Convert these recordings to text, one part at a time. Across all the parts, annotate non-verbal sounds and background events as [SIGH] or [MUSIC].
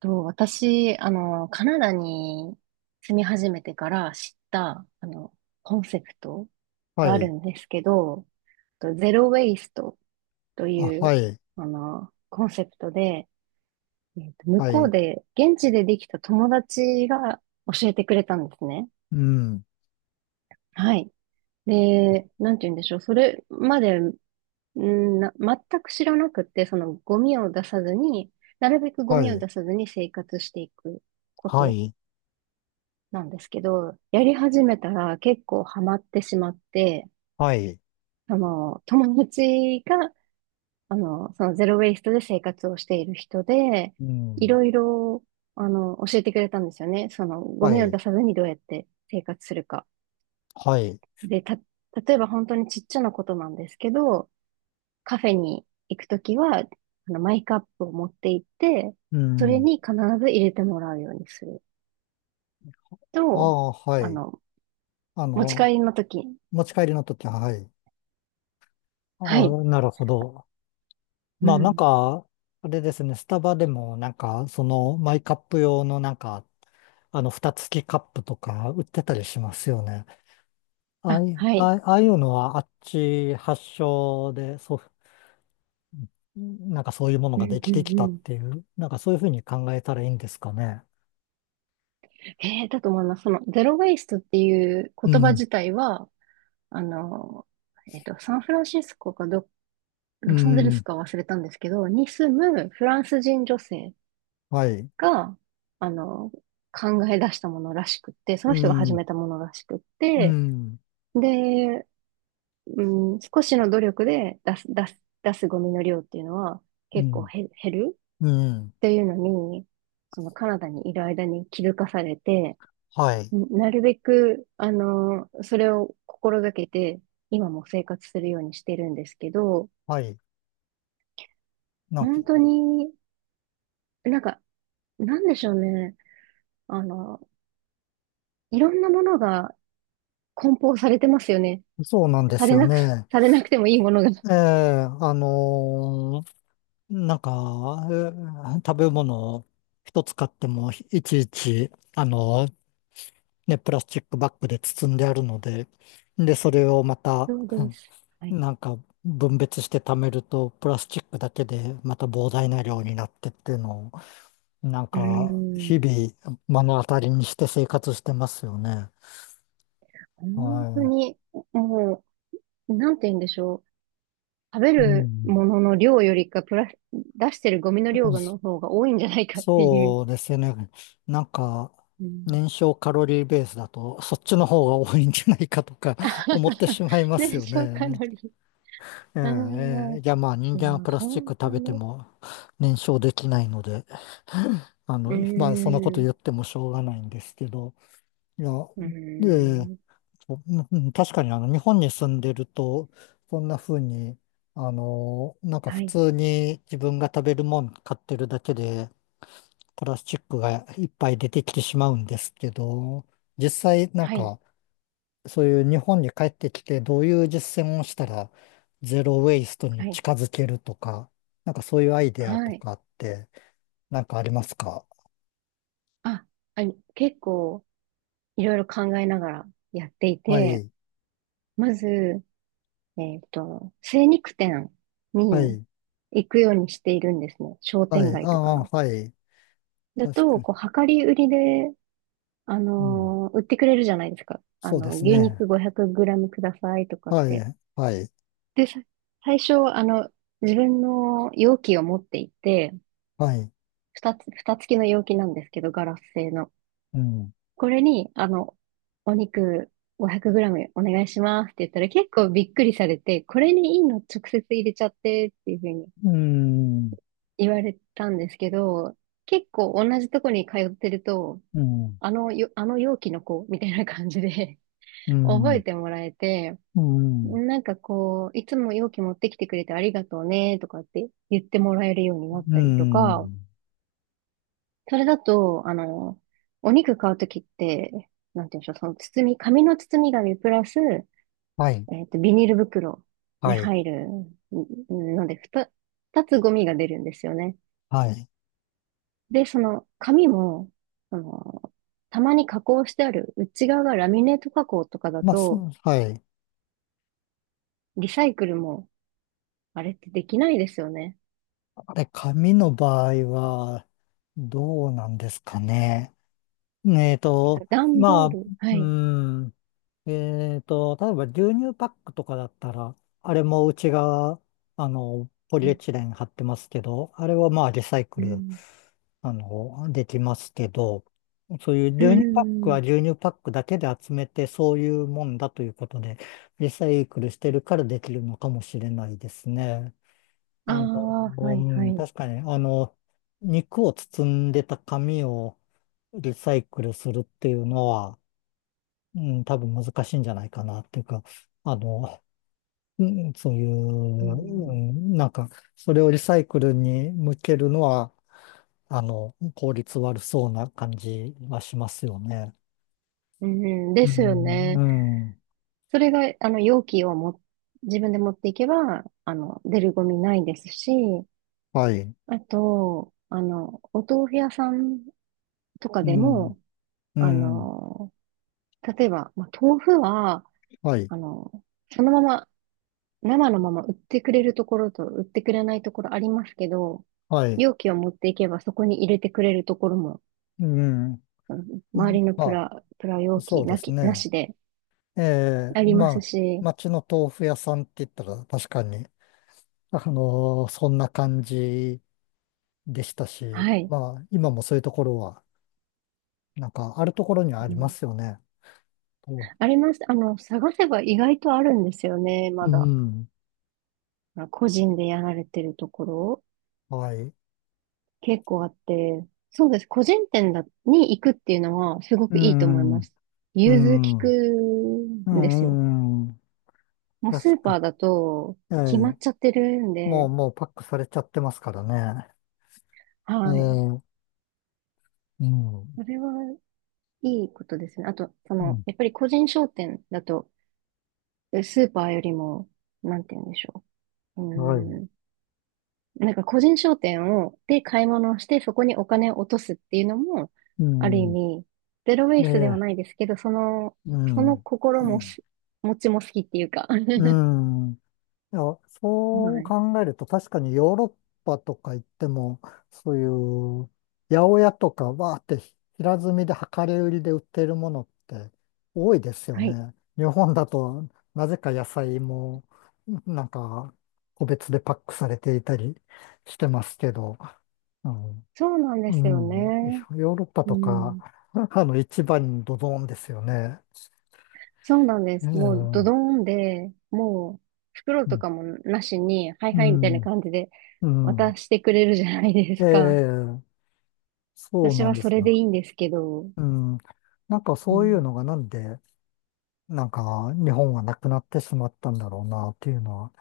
と、私、カナダに住み始めてから知った、コンセプトはがあい。るんですけど、とゼロ・ウェイストとあ、いはう、い。コンセプトで、向はこうい。で、現地でできた友達が教えてくれたんですね。うん。はい。で、なんて言うんでしょう。それまで、全く知らなくて、そのゴミを出さずに、なるべくゴはミをい。出さずに生活していくこはと。い。なんですけど、やり始めたら結構ハマってしまって、はい。友達が、そのゼロウェイストで生活をしている人で、ういん。ろいろ、教えてくれたんですよね。その、ゴはミをい。出さずにどうやって生活するか。はい。で、例えば本当にちっちゃなことなんですけど、カフェに行くときは、マイカップを持って行って、うそれん。に必ず入れてもらうようにするあと、あ、はあい。の、あ持ち帰の、りのとき、持ち帰りの時は、はい。あはい。あ、なるほど。うまあ、なんん、か、あれですね。スタバでも、マイカップ用の、蓋付きカップとか売ってたりしますよね。あああ、い、はあい。あああいうのは、あっち発祥で、なんかそういうものうがでん、うきん、てきうたっん。ていう、なんかそういうふうに考えたらいいんですかね。ええだと思います。その、ゼロ・ウェイストっていうう言葉ん、自体は、あの、サンフランシスコか、うロサンゼルスん、か忘れたんですけど、に住むフランス人女性はい、が、あの、考え出したものらしくって、そうの人が始ん、めたものらしくっうて、ん、で、う少しの努力で出すゴミの量っていうのはう結構ん、減るうん、っていうのに、そのカナダにいる間に気づかされて、はい、なるべく、それを心がけて、今も生活するようにしてるんですけど、はい。なんか、本当に、なんか、なんでしょうね。あの、いろんなものが梱包されてますよね。そうなんでさすれよなく、ね。されなくてもいいものが。ええ、あのーなんか、食べ物を一つ買っても、いちいち、ね、プラスチックバッグで包んであるので、で、それをまた、そうです。はい。なんか分別して貯めると、プラスチックだけでまた膨大な量になってっていうのを、なんうーか日ん。々目の当たりにして生活してますよね。本当はに、もう、なんて言うんでしょう。食べい。うるん。ものの量よりか、プラス、出してるゴミのう量んその方が多いんじゃないかっていう。そうですよね。なんか、うん 燃焼カロリーベースだと、そっちの方が多いんじゃないかとか [LAUGHS] 思って [LAUGHS] しまいます燃よ焼カね。ロリー。えあえ、えあ、え、いや、まあ人い間はや、プラスチッ本ク当食べてに。も燃焼できないので、あうの、まあそんなことーん、言ってもしょうがないんですけど、いや、うーええ、ん。そう、確かにあの日本に住んでると、そんな風に、あの、なんかは普い、通に自分が食べるもん買ってるだけで、プラスチックがいっぱい出てきてしまうんですけど、実際なんはい、か、そういう日本に帰ってきて、どういう実践をしたら、ゼロウェイストはにい、近づけるとか、なんかそういうアイデアはとい。かって、なんかありますか？あ、結構、いろいろ考えながらやっていはて、い、まず、精肉店はにい、行くようにしているんですね。商は店い、あ街とかあ、の。はい、だ確と、かこう、量り売りで、に。売ってくれるじゃないですか。そうです牛ね。肉 500g グラムくださいとかっはて。い、はい、で、最初、自分の容器を持っていて、はい。二つ、蓋付きの容器なんですけど、ガラス製の。うん、これに、お肉 500g お願いしますって言ったら結構びっくりされて、これにいいの直接入れちゃってっていうふうにうん、言われたんですけど、結構同じとこに通ってると、うん、あのよ、あの容器の子みたいな感じで う [LAUGHS] 覚えん、てもらえて、うん、なんかこう、いつも容器持ってきてくれてありがとうねとかって言ってもらえるようになっうたりとか、ん。それだと、お肉買うときって、なんて言うんでしょう、その包み、紙の包み紙プラス、はい、ビニール袋にはい、入るんので、二つゴミが出るんですよね。はい。で、その紙も、あの、たまに加工してある内側がラミネート加工とかだまあ、そと、う、はい。リサイクルも、あれってできないですよね。あれ、紙の場合は、どうなんですかね。えっと、段ボーまあ、ル、はうい。ん、えっと、例えば牛乳パックとかだったら、あれもうちが、あの、ポうリエん、チレン貼ってますけど、あれはまあリサイクうル、ん、あの、できますけど、そういうう牛乳パックん。は牛乳パックだけで集めて、そういうもんだということで、リサイクルしてるからできるのかもしれないですね。ああの、あ、はういはん、い。確かに、あの、肉を包んでた紙をリサイクルするっていうのは、うん、多分難しいんじゃないかなっていうか、あの、うんそういうう、うん、ん、なんか、それをリサイクルに向けるのは、あの、効率悪そうな感じはしますよね。うん、でうすよん、うね。ん、それが、容器をも、自分で持っていけば、出るゴミないですし、はい、あと、お豆腐屋さんとかうでん、も、うあん、の、例えば、まあ、豆腐は、はい、あの、そのまま、生のまま売ってくれるところと売ってくれないところありますけど、はい、容器を持っていけばそこに入れてくれるところもうん、あのう周りんのまプラ容あ、そ器うですなね。しでえあえ、りまますあ、し、町の豆腐屋さんって言ったら確かに、あの、そんな感じでしたし、はい。まあ、今もそういうところは、なんか、あるところにはあうりまん、すよね。とあります。探せば意外とあるんですよね、まうだ。ん。個人でやられてるところ、はい。結構あって、そうです。個人店に行くっていうのは、すごうくいいと思いん。ます。う融通きん。くうんですよ。ん。うんもうスー確パーか。だと、え決まっえ。ちゃってるんもう、で、もうパックされちゃってますからね。ええ。はい。うん。うそれは、いいことですね。あと、その、ん。やっぱり個人商店だと、でスーパーよりも、なんて言うんでしょう。うはい。ーん。なんか個人商店を、で買い物をして、そこにお金を落とすっていうのも、うある意ん。味、ゼロウェえイスではえ。ないですけど、その、うそん。の心うもん。し、持ちも好きっていうか。[LAUGHS] うはん、いや、そうい。考えると確かにヨーロッパとか行っても、そういう八百屋とかわーって平積みで量り売りで売ってるものって多いです [LAUGHS] よはい。ね。日本だとなぜか野菜もなんか個別でパックされていたりしてますけど、うん、そうなんですようん、ね。ヨーロッパうとか、ん。[LAUGHS] あの市場にドドンですよね。そうなんでうす。もうん、ドうドん、ーンで、もう袋とかもなしに、はいうはいみたいなん。感じでうん渡してくれるじゃないですか。ええそう私なんはでそすれでいが。いんですけど。うん。なんかうそういうんのがなんで、なんか日本はなくなってしまったんだろうなっていうのは、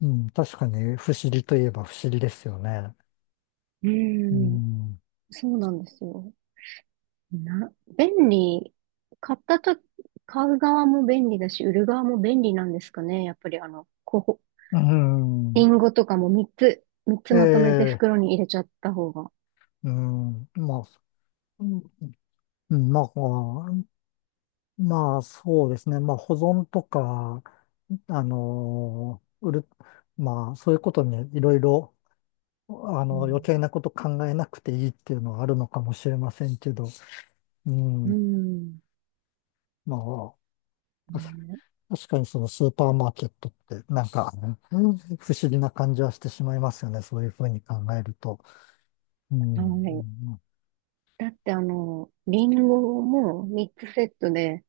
うん、確かに不思議といえば不思議ですよね。うーうん、ん。そうなんですよ。な、便利、買ったと、買う側も便利だし、売る側も便利なんですかね。やっぱりこう、うリん。ンゴとかも3つえまとめてえ、袋に入れちゃった方が。うん。まあ、うんうんまあ、こまあ、そうですね。まあ、保存とか、あの、売る、まあ、そういうことにいろいろ、あうの、余ん。計なこと考えなくていいっていうのはあるのかもしれませんけど、ううーん。ん、まあ、確ね確かにそのスーパーマーケットってなんか、うん不思議な感じはしてしまいますよね。そういうふうに考えると。うん。え、はい。うんだってリンゴも3つセットで、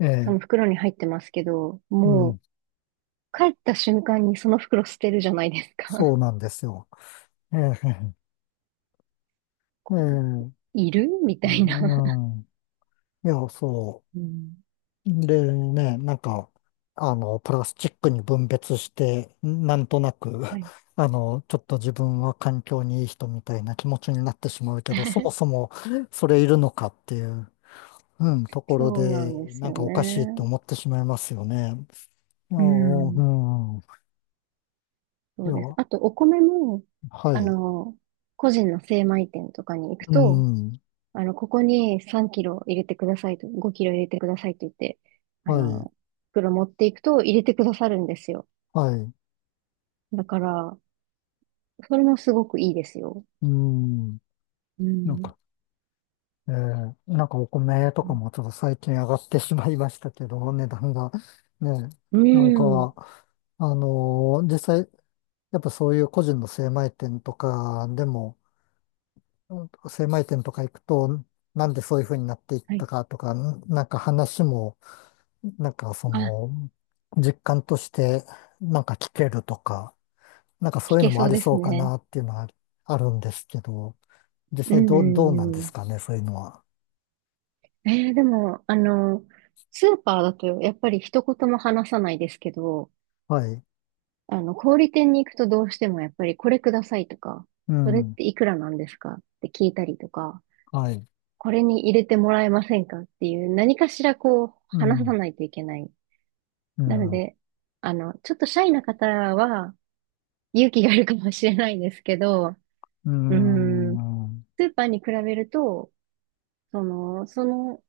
えそえ、の袋に入ってますけど、うもう、ん。帰った瞬間にその袋捨てるじゃないですそか。うなんですよ。ええ、ええ、[LAUGHS] ういるみたいな。ん。いや、そう。うん。でね、なんか、あの、プラスチックに分別して、なんとなく、[LAUGHS] はい。あの、ちょっと自分は環境にいい人みたいな気持ちになってしまうけど、そもそ [LAUGHS] もそれいるのかっていう。うん、ところそうなで、んですなんよかおかしいってね。思ってしまいますよね。いや、ううん。ん、いそうや、です。はあと、お米も、あい、の、個人の精米店とかに行くうと、ん、ここに3キロ入れてくださいと、5キロ入れてくださいって言って、あはい、の、袋持っていくと入れてくださるんですよ。はい、だから、それもすごくいいですよ。うん、うなんん。か、えー、なんかお米とかもちょっと最近上がってしまいましたけど、値段が。ね、うなんか、ん。うん、実際、やっぱそういう個人の精米店とかでも、うん精米店とか行くと、なんでそういうふうになっていっはたい。かとか、なんか話も、なんかそあ、の、実感としてなんか聞けるとか、なんかそ聞ういうのけもそあうりでそすうかね。なっていうのはあるんですけど、実う際ん、うどう、どうなんでん、うすん。かね、そういうのは。でも、スーパーだとやっぱり一言も話さないですけど、はい。小売店に行くとどうしてもやっぱりこれくださいとか、うそれっん。ていくらなんですかって聞いたりとか、はい。これに入れてもらえませんかっていう何かしらこうう話さん。ないといけない。うなのん。で、ちょっとシャイな方は勇気がいるかもしれないですけど、ううーん、ん。スーパーに比べると、その、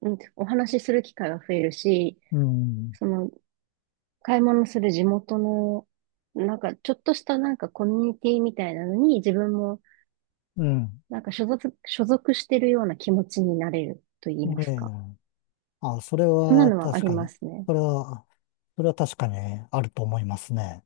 うんお話しする機会が増えるし、うん。その、買い物する地元の、なんか、ちょっとしたなんかコミュニティみたいなのに自分もうん。なんか所属してるような気持ちになれると言いまえすか。え。あ、それそんなはのはあ確りかまに、すね。それは、それは確かにあると思いますね。